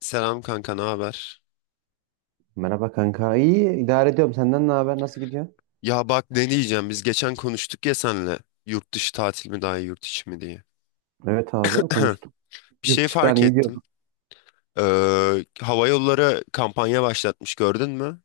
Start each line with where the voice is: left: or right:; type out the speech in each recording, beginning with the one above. left: Selam kanka, ne haber?
right: Merhaba kanka. İyi idare ediyorum. Senden ne haber? Nasıl gidiyor?
left: Ya bak ne diyeceğim biz geçen konuştuk ya senle yurt dışı tatil mi daha iyi yurt içi mi diye.
right: Evet abi konuştuk.
left: Bir
right: Yurt
left: şey
right: dışı falan
left: fark
right: iyi
left: ettim.
right: diyorduk.
left: Hava yolları kampanya başlatmış gördün mü?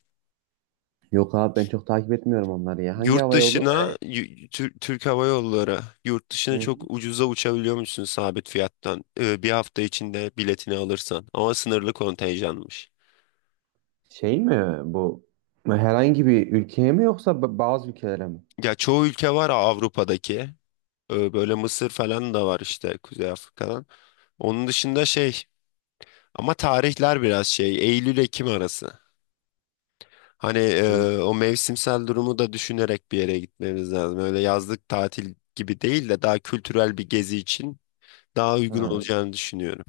right: Yok abi ben çok takip etmiyorum onları ya. Hangi
left: Yurt
right: hava yolu?
left: dışına Türk Hava Yolları yurt dışına
right: Hı hı.
left: çok ucuza uçabiliyormuşsun sabit fiyattan. Bir hafta içinde biletini alırsan ama sınırlı kontenjanmış.
right: Şey mi bu? Herhangi bir ülkeye mi yoksa bazı ülkelere mi?
left: Ya çoğu ülke var Avrupa'daki. Böyle Mısır falan da var işte Kuzey Afrika'dan. Onun dışında şey, ama tarihler biraz şey, Eylül-Ekim arası. Hani
right: Değil.
left: o mevsimsel durumu da düşünerek bir yere gitmemiz lazım. Öyle yazlık tatil gibi değil de daha kültürel bir gezi için daha uygun
right: Ha.
left: olacağını düşünüyorum.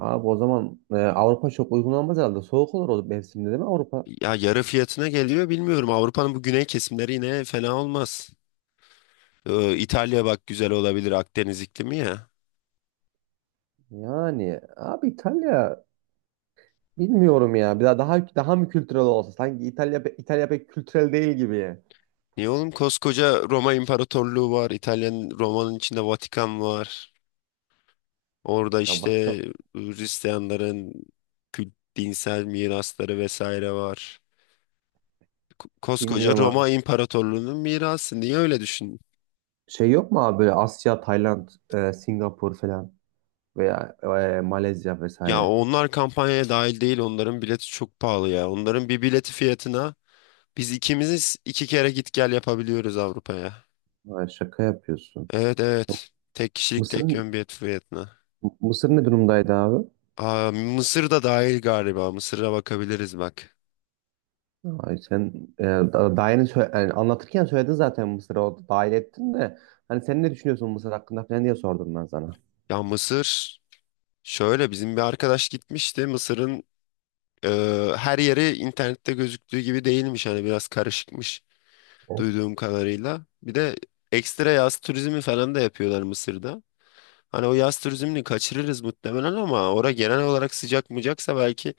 right: Abi o zaman Avrupa çok uygun olmaz herhalde. Soğuk olur o mevsimde değil mi Avrupa?
left: Ya yarı fiyatına geliyor bilmiyorum. Avrupa'nın bu güney kesimleri yine fena olmaz. İtalya bak güzel olabilir, Akdeniz iklimi ya.
right: Yani abi İtalya bilmiyorum ya. Bir daha mı kültürel olsa? Sanki İtalya pek kültürel değil gibi.
left: Niye oğlum, koskoca Roma İmparatorluğu var. İtalya'nın, Roma'nın içinde Vatikan var. Orada
right: Ya
left: işte
right: başka
left: Hristiyanların dinsel mirasları vesaire var. Koskoca
right: bilmiyorum.
left: Roma İmparatorluğu'nun mirası. Niye öyle düşün?
right: Şey yok mu abi böyle Asya, Tayland, Singapur falan veya Malezya
left: Ya
right: vesaire.
left: onlar kampanyaya dahil değil. Onların bileti çok pahalı ya. Onların bir bileti fiyatına biz ikimiz iki kere git gel yapabiliyoruz Avrupa'ya.
right: Ay, şaka yapıyorsun.
left: Evet,
right: Yok.
left: evet. Tek kişilik
right: Mısır
left: tek yön bilet fiyatına.
right: Mısır ne durumdaydı abi?
left: Aa, Mısır da dahil galiba. Mısır'a bakabiliriz bak.
right: Ay sen daha yani anlatırken söyledin zaten Mısır'ı, o dahil ettin de hani sen ne düşünüyorsun Mısır hakkında falan diye sordum ben sana.
left: Ya Mısır şöyle, bizim bir arkadaş gitmişti. Mısır'ın, Ee, her yeri internette gözüktüğü gibi değilmiş, hani biraz karışıkmış
right: Evet.
left: duyduğum kadarıyla. Bir de ekstra yaz turizmi falan da yapıyorlar Mısır'da. Hani o yaz turizmini kaçırırız muhtemelen ama ora genel olarak sıcak mıcaksa belki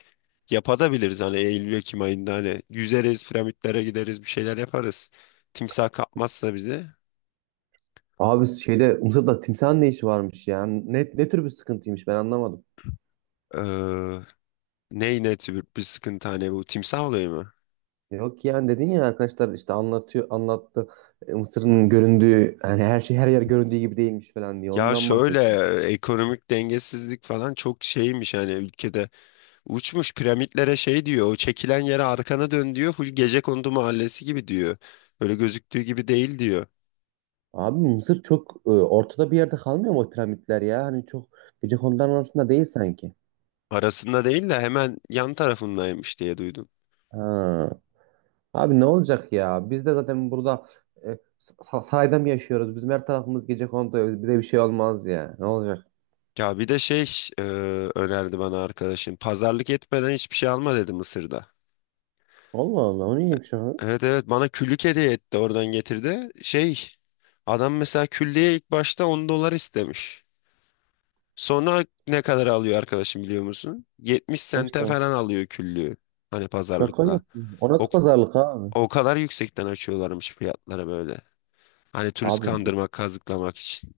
left: yapabiliriz, hani Eylül-Ekim ayında hani yüzeriz, piramitlere gideriz, bir şeyler yaparız. Timsah kapmazsa bizi.
right: Abi şeyde, Mısır'da timsahın ne işi varmış ya? Ne tür bir sıkıntıymış ben anlamadım.
left: Ee, Ne tür bir sıkıntı, hani bu timsah olayı mı?
right: Yok yani dedin ya, arkadaşlar işte anlatıyor, anlattı. Mısır'ın göründüğü yani, her şey her yer göründüğü gibi değilmiş falan diye
left: Ya
right: ondan
left: şöyle,
right: bahsediyorum.
left: ekonomik dengesizlik falan çok şeymiş hani ülkede. Uçmuş piramitlere, şey diyor, o çekilen yere arkana dön diyor. Full Gecekondu mahallesi gibi diyor. Öyle gözüktüğü gibi değil diyor.
right: Abi Mısır çok ortada bir yerde kalmıyor mu o piramitler ya? Hani çok Gecekondu'nun arasında değil sanki.
left: Arasında değil de hemen yan tarafındaymış diye duydum.
right: Ha. Abi ne olacak ya? Biz de zaten burada e, sahada mı yaşıyoruz? Bizim her tarafımız Gecekondu. Bize bir şey olmaz ya. Ne olacak?
left: Ya bir de şey, e, önerdi bana arkadaşım. Pazarlık etmeden hiçbir şey alma dedi Mısır'da.
right: Allah Allah, o neymiş o?
left: Evet, evet, bana küllük hediye etti, oradan getirdi. Şey, adam mesela küllüğe ilk başta 10 dolar istemiş. Sonra ne kadar alıyor arkadaşım biliyor musun? 70 sente
right: Şaka,
left: falan alıyor küllüğü. Hani
right: şaka
left: pazarlıkla.
right: yapıyorum. O
left: O
right: nasıl pazarlık abi?
left: O kadar yüksekten açıyorlarmış fiyatlara böyle. Hani turist
right: Abi
left: kandırmak, kazıklamak için.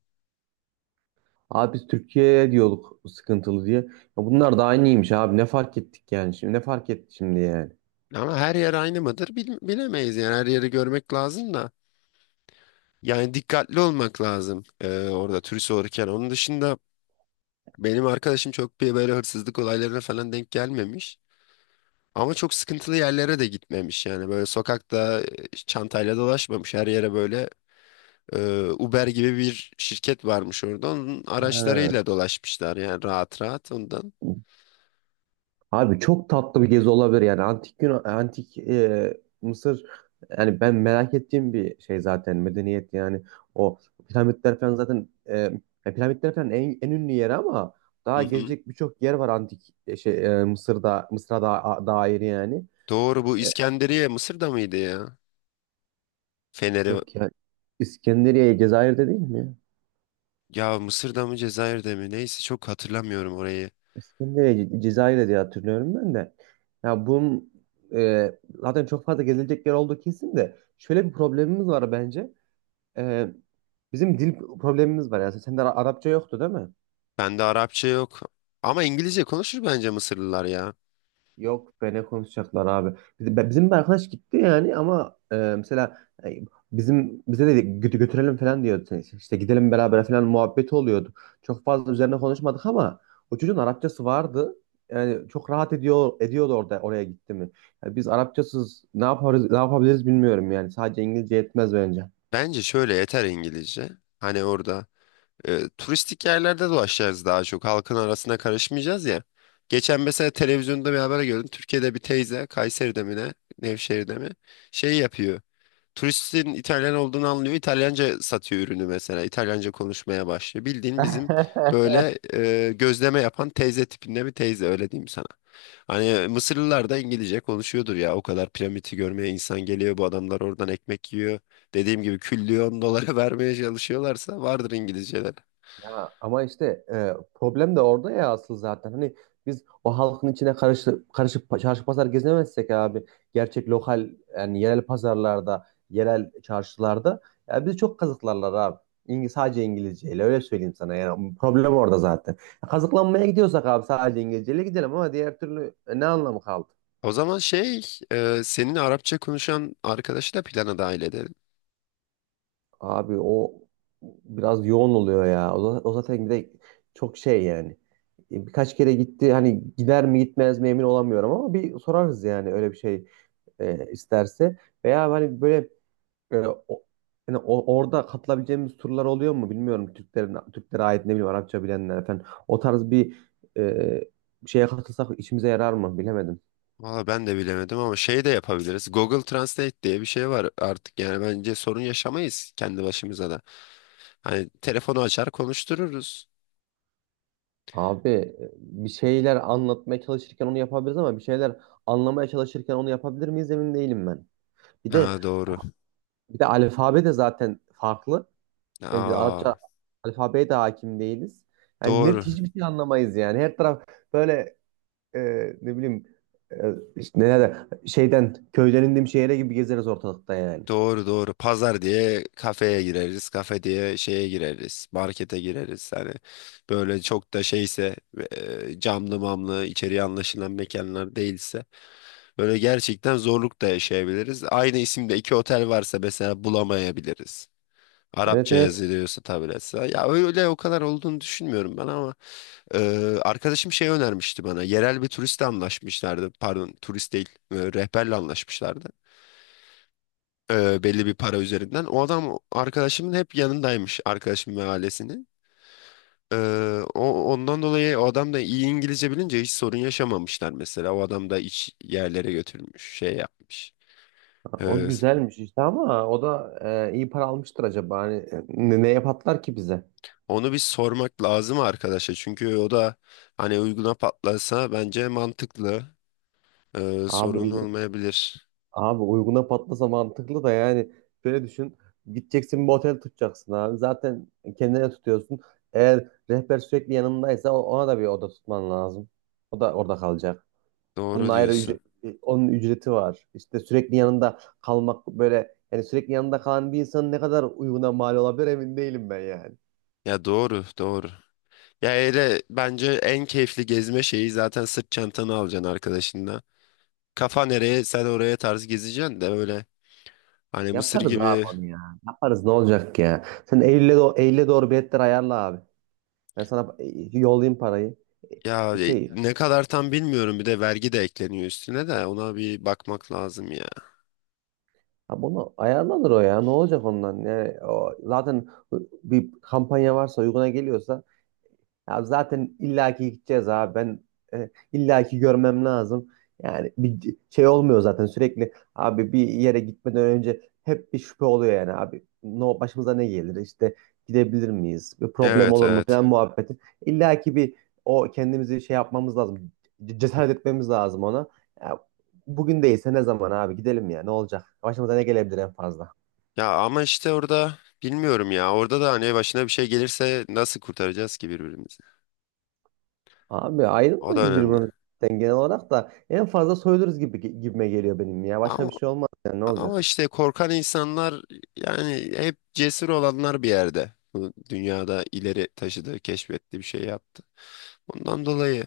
right: Abi biz Türkiye'ye diyorduk sıkıntılı diye. Ya bunlar da aynıymış abi. Ne fark ettik yani şimdi? Ne fark etti şimdi yani?
left: Ama her yer aynı mıdır, bilemeyiz yani, her yeri görmek lazım da. Yani dikkatli olmak lazım orada turist olurken. Onun dışında benim arkadaşım çok bir böyle hırsızlık olaylarına falan denk gelmemiş. Ama çok sıkıntılı yerlere de gitmemiş, yani böyle sokakta çantayla dolaşmamış her yere. Böyle Uber gibi bir şirket varmış orada, onun
right: Ha.
left: araçlarıyla dolaşmışlar yani rahat rahat ondan.
right: Abi çok tatlı bir gezi olabilir yani, antik Yunan, antik Mısır, yani ben merak ettiğim bir şey zaten medeniyet. Yani o piramitler falan zaten, ya piramitler falan en ünlü yeri ama
left: Hı
right: daha
left: hı.
right: gezecek birçok yer var antik Mısır'a da, dair yani.
left: Doğru, bu
right: E,
left: İskenderiye Mısır'da mıydı ya? Feneri,
right: yok ya, İskenderiye Cezayir'de değil mi ya?
left: ya Mısır'da mı Cezayir'de mi neyse, çok hatırlamıyorum orayı.
right: İskenderiye Cezayir'de diye hatırlıyorum ben de. Ya bunun e, zaten çok fazla gezilecek yer olduğu kesin de şöyle bir problemimiz var bence. Ee, bizim dil problemimiz var yani. Sende Arapça yoktu değil mi?
left: Bende Arapça yok ama İngilizce konuşur bence Mısırlılar ya.
right: Yok be, ne konuşacaklar abi. Bizim bir arkadaş gitti yani ama mesela e, bizim, bize de götürelim falan diyordu. İşte gidelim beraber falan muhabbeti oluyordu. Çok fazla üzerine konuşmadık ama o çocuğun Arapçası vardı. Yani çok rahat ediyordu oraya gitti mi. Yani biz Arapçasız ne yaparız, ne yapabiliriz bilmiyorum yani. Sadece İngilizce yetmez bence.
left: Bence şöyle yeter İngilizce. Hani orada turistik yerlerde dolaşacağız, daha çok halkın arasına karışmayacağız ya. Geçen mesela televizyonda bir haber gördüm. Türkiye'de bir teyze Kayseri'de mi ne, Nevşehir'de mi şey yapıyor. Turistin İtalyan olduğunu anlıyor. İtalyanca satıyor ürünü mesela. İtalyanca konuşmaya başlıyor. Bildiğin bizim böyle gözleme yapan teyze tipinde bir teyze, öyle diyeyim sana. Hani Mısırlılar da İngilizce konuşuyordur ya. O kadar piramidi görmeye insan geliyor. Bu adamlar oradan ekmek yiyor. Dediğim gibi küllyon dolara vermeye çalışıyorlarsa vardır İngilizceleri.
right: Ya ama işte problem de orada ya asıl zaten. Hani biz o halkın içine karışıp çarşı pazar gezemezsek abi, gerçek lokal yani yerel pazarlarda, yerel çarşılarda ya bizi çok kazıklarlar abi. Sadece İngilizceyle, öyle söyleyeyim sana, yani problem orada zaten. Kazıklanmaya gidiyorsak abi sadece İngilizceyle gidelim ama diğer türlü ne anlamı kaldı?
left: O zaman şey, senin Arapça konuşan arkadaşı da plana dahil edelim.
right: Abi o biraz yoğun oluyor ya. O zaten bir de çok şey yani. Birkaç kere gitti, hani gider mi gitmez mi emin olamıyorum ama bir sorarız yani, öyle bir şey isterse. Veya hani böyle e, o, yani orada katılabileceğimiz turlar oluyor mu bilmiyorum. Türklerin, Türklere ait, ne bileyim Arapça bilenler falan. O tarz bir e, şeye katılsak işimize yarar mı bilemedim.
left: Valla ben de bilemedim ama şey de yapabiliriz. Google Translate diye bir şey var artık, yani bence sorun yaşamayız kendi başımıza da. Hani telefonu açar konuştururuz.
right: Abi bir şeyler anlatmaya çalışırken onu yapabiliriz ama bir şeyler anlamaya çalışırken onu yapabilir miyiz emin değilim ben. Bir de,
left: Ha doğru.
right: alfabe de zaten farklı. Yani bir de Arapça
left: Aa
right: alfabeye de hakim değiliz. Yani
left: doğru.
right: net hiçbir şey anlamayız yani. Her taraf böyle e, ne bileyim, işte neler, şeyden, köyden indiğim şehre gibi gezeriz ortalıkta yani.
left: Doğru, doğru. Pazar diye kafeye gireriz, kafe diye şeye gireriz, markete gireriz. Hani böyle çok da şeyse, camlı mamlı içeriye anlaşılan mekanlar değilse, böyle gerçekten zorluk da yaşayabiliriz. Aynı isimde iki otel varsa mesela bulamayabiliriz.
right: Evet,
left: Arapça
right: evet.
left: yazılıyorsa, tabletse. Ya öyle o kadar olduğunu düşünmüyorum ben ama e, arkadaşım şey önermişti bana. Yerel bir turistle anlaşmışlardı. Pardon, turist değil, rehberle anlaşmışlardı. Belli bir para üzerinden. O adam arkadaşımın hep yanındaymış, arkadaşım ve ailesinin. E, o Ondan dolayı o adam da iyi İngilizce bilince hiç sorun yaşamamışlar mesela. O adam da iç yerlere götürmüş, şey yapmış.
right: O
left: E,
right: güzelmiş işte ama o da iyi para almıştır acaba. Hani neye patlar ki bize?
left: Onu bir sormak lazım arkadaşa, çünkü o da hani uyguna patlasa bence mantıklı.
right: Abi
left: Sorun olmayabilir.
right: Abi uyguna patlasa mantıklı da, yani şöyle düşün. Gideceksin, bir otel tutacaksın abi. Zaten kendine tutuyorsun. Eğer rehber sürekli yanındaysa ona da bir oda tutman lazım. O da orada kalacak. Onun
left: Doğru
right: ayrı
left: diyorsun.
right: ücret, onun ücreti var. İşte sürekli yanında kalmak böyle, yani sürekli yanında kalan bir insanın ne kadar uyguna mal olabilir emin değilim ben yani.
left: Ya doğru, doğru. Ya öyle bence en keyifli gezme şeyi, zaten sırt çantanı alacaksın arkadaşınla. Kafa nereye sen oraya tarz gezeceksin de öyle, hani Mısır
right: Yaparız abi
left: gibi
right: onu ya. Yaparız, ne olacak ya. Sen Eylül'e Eylül'e doğru biletler ayarla abi. Ben sana yollayayım parayı.
left: ya,
right: E, Şey
left: ne kadar tam bilmiyorum, bir de vergi de ekleniyor üstüne, de ona bir bakmak lazım ya.
right: Ha bunu ayarlanır o ya. Ne olacak ondan? Yani o zaten bir kampanya varsa, uyguna geliyorsa, ya zaten illaki gideceğiz abi. Ben illaki görmem lazım. Yani bir şey olmuyor zaten sürekli. Abi bir yere gitmeden önce hep bir şüphe oluyor yani abi. No, başımıza ne gelir? İşte gidebilir miyiz? Bir problem
left: Evet,
right: olur mu
left: evet.
right: falan muhabbeti. İllaki bir, o kendimizi şey yapmamız lazım. Cesaret etmemiz lazım ona. Ya, bugün değilse ne zaman abi, gidelim ya, ne olacak? Başımıza ne gelebilir en fazla?
left: Ya ama işte orada bilmiyorum ya, orada da hani başına bir şey gelirse nasıl kurtaracağız ki birbirimizi?
right: Abi
left: O da
right: ayrılmayız
left: önemli.
right: birbirimizden genel olarak, da en fazla soyuluruz gibime geliyor benim ya. Başka
left: Ama
right: bir şey olmaz yani, ne
left: Ama
right: olacak?
left: işte korkan insanlar, yani hep cesur olanlar bir yerde bu dünyada ileri taşıdı, keşfetti, bir şey yaptı. Ondan dolayı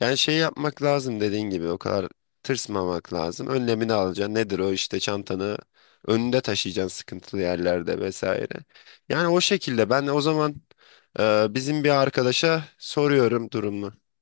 left: yani şey yapmak lazım, dediğin gibi o kadar tırsmamak lazım. Önlemini alacaksın. Nedir o, işte çantanı önünde taşıyacaksın sıkıntılı yerlerde vesaire. Yani o şekilde ben o zaman bizim bir arkadaşa soruyorum durumu.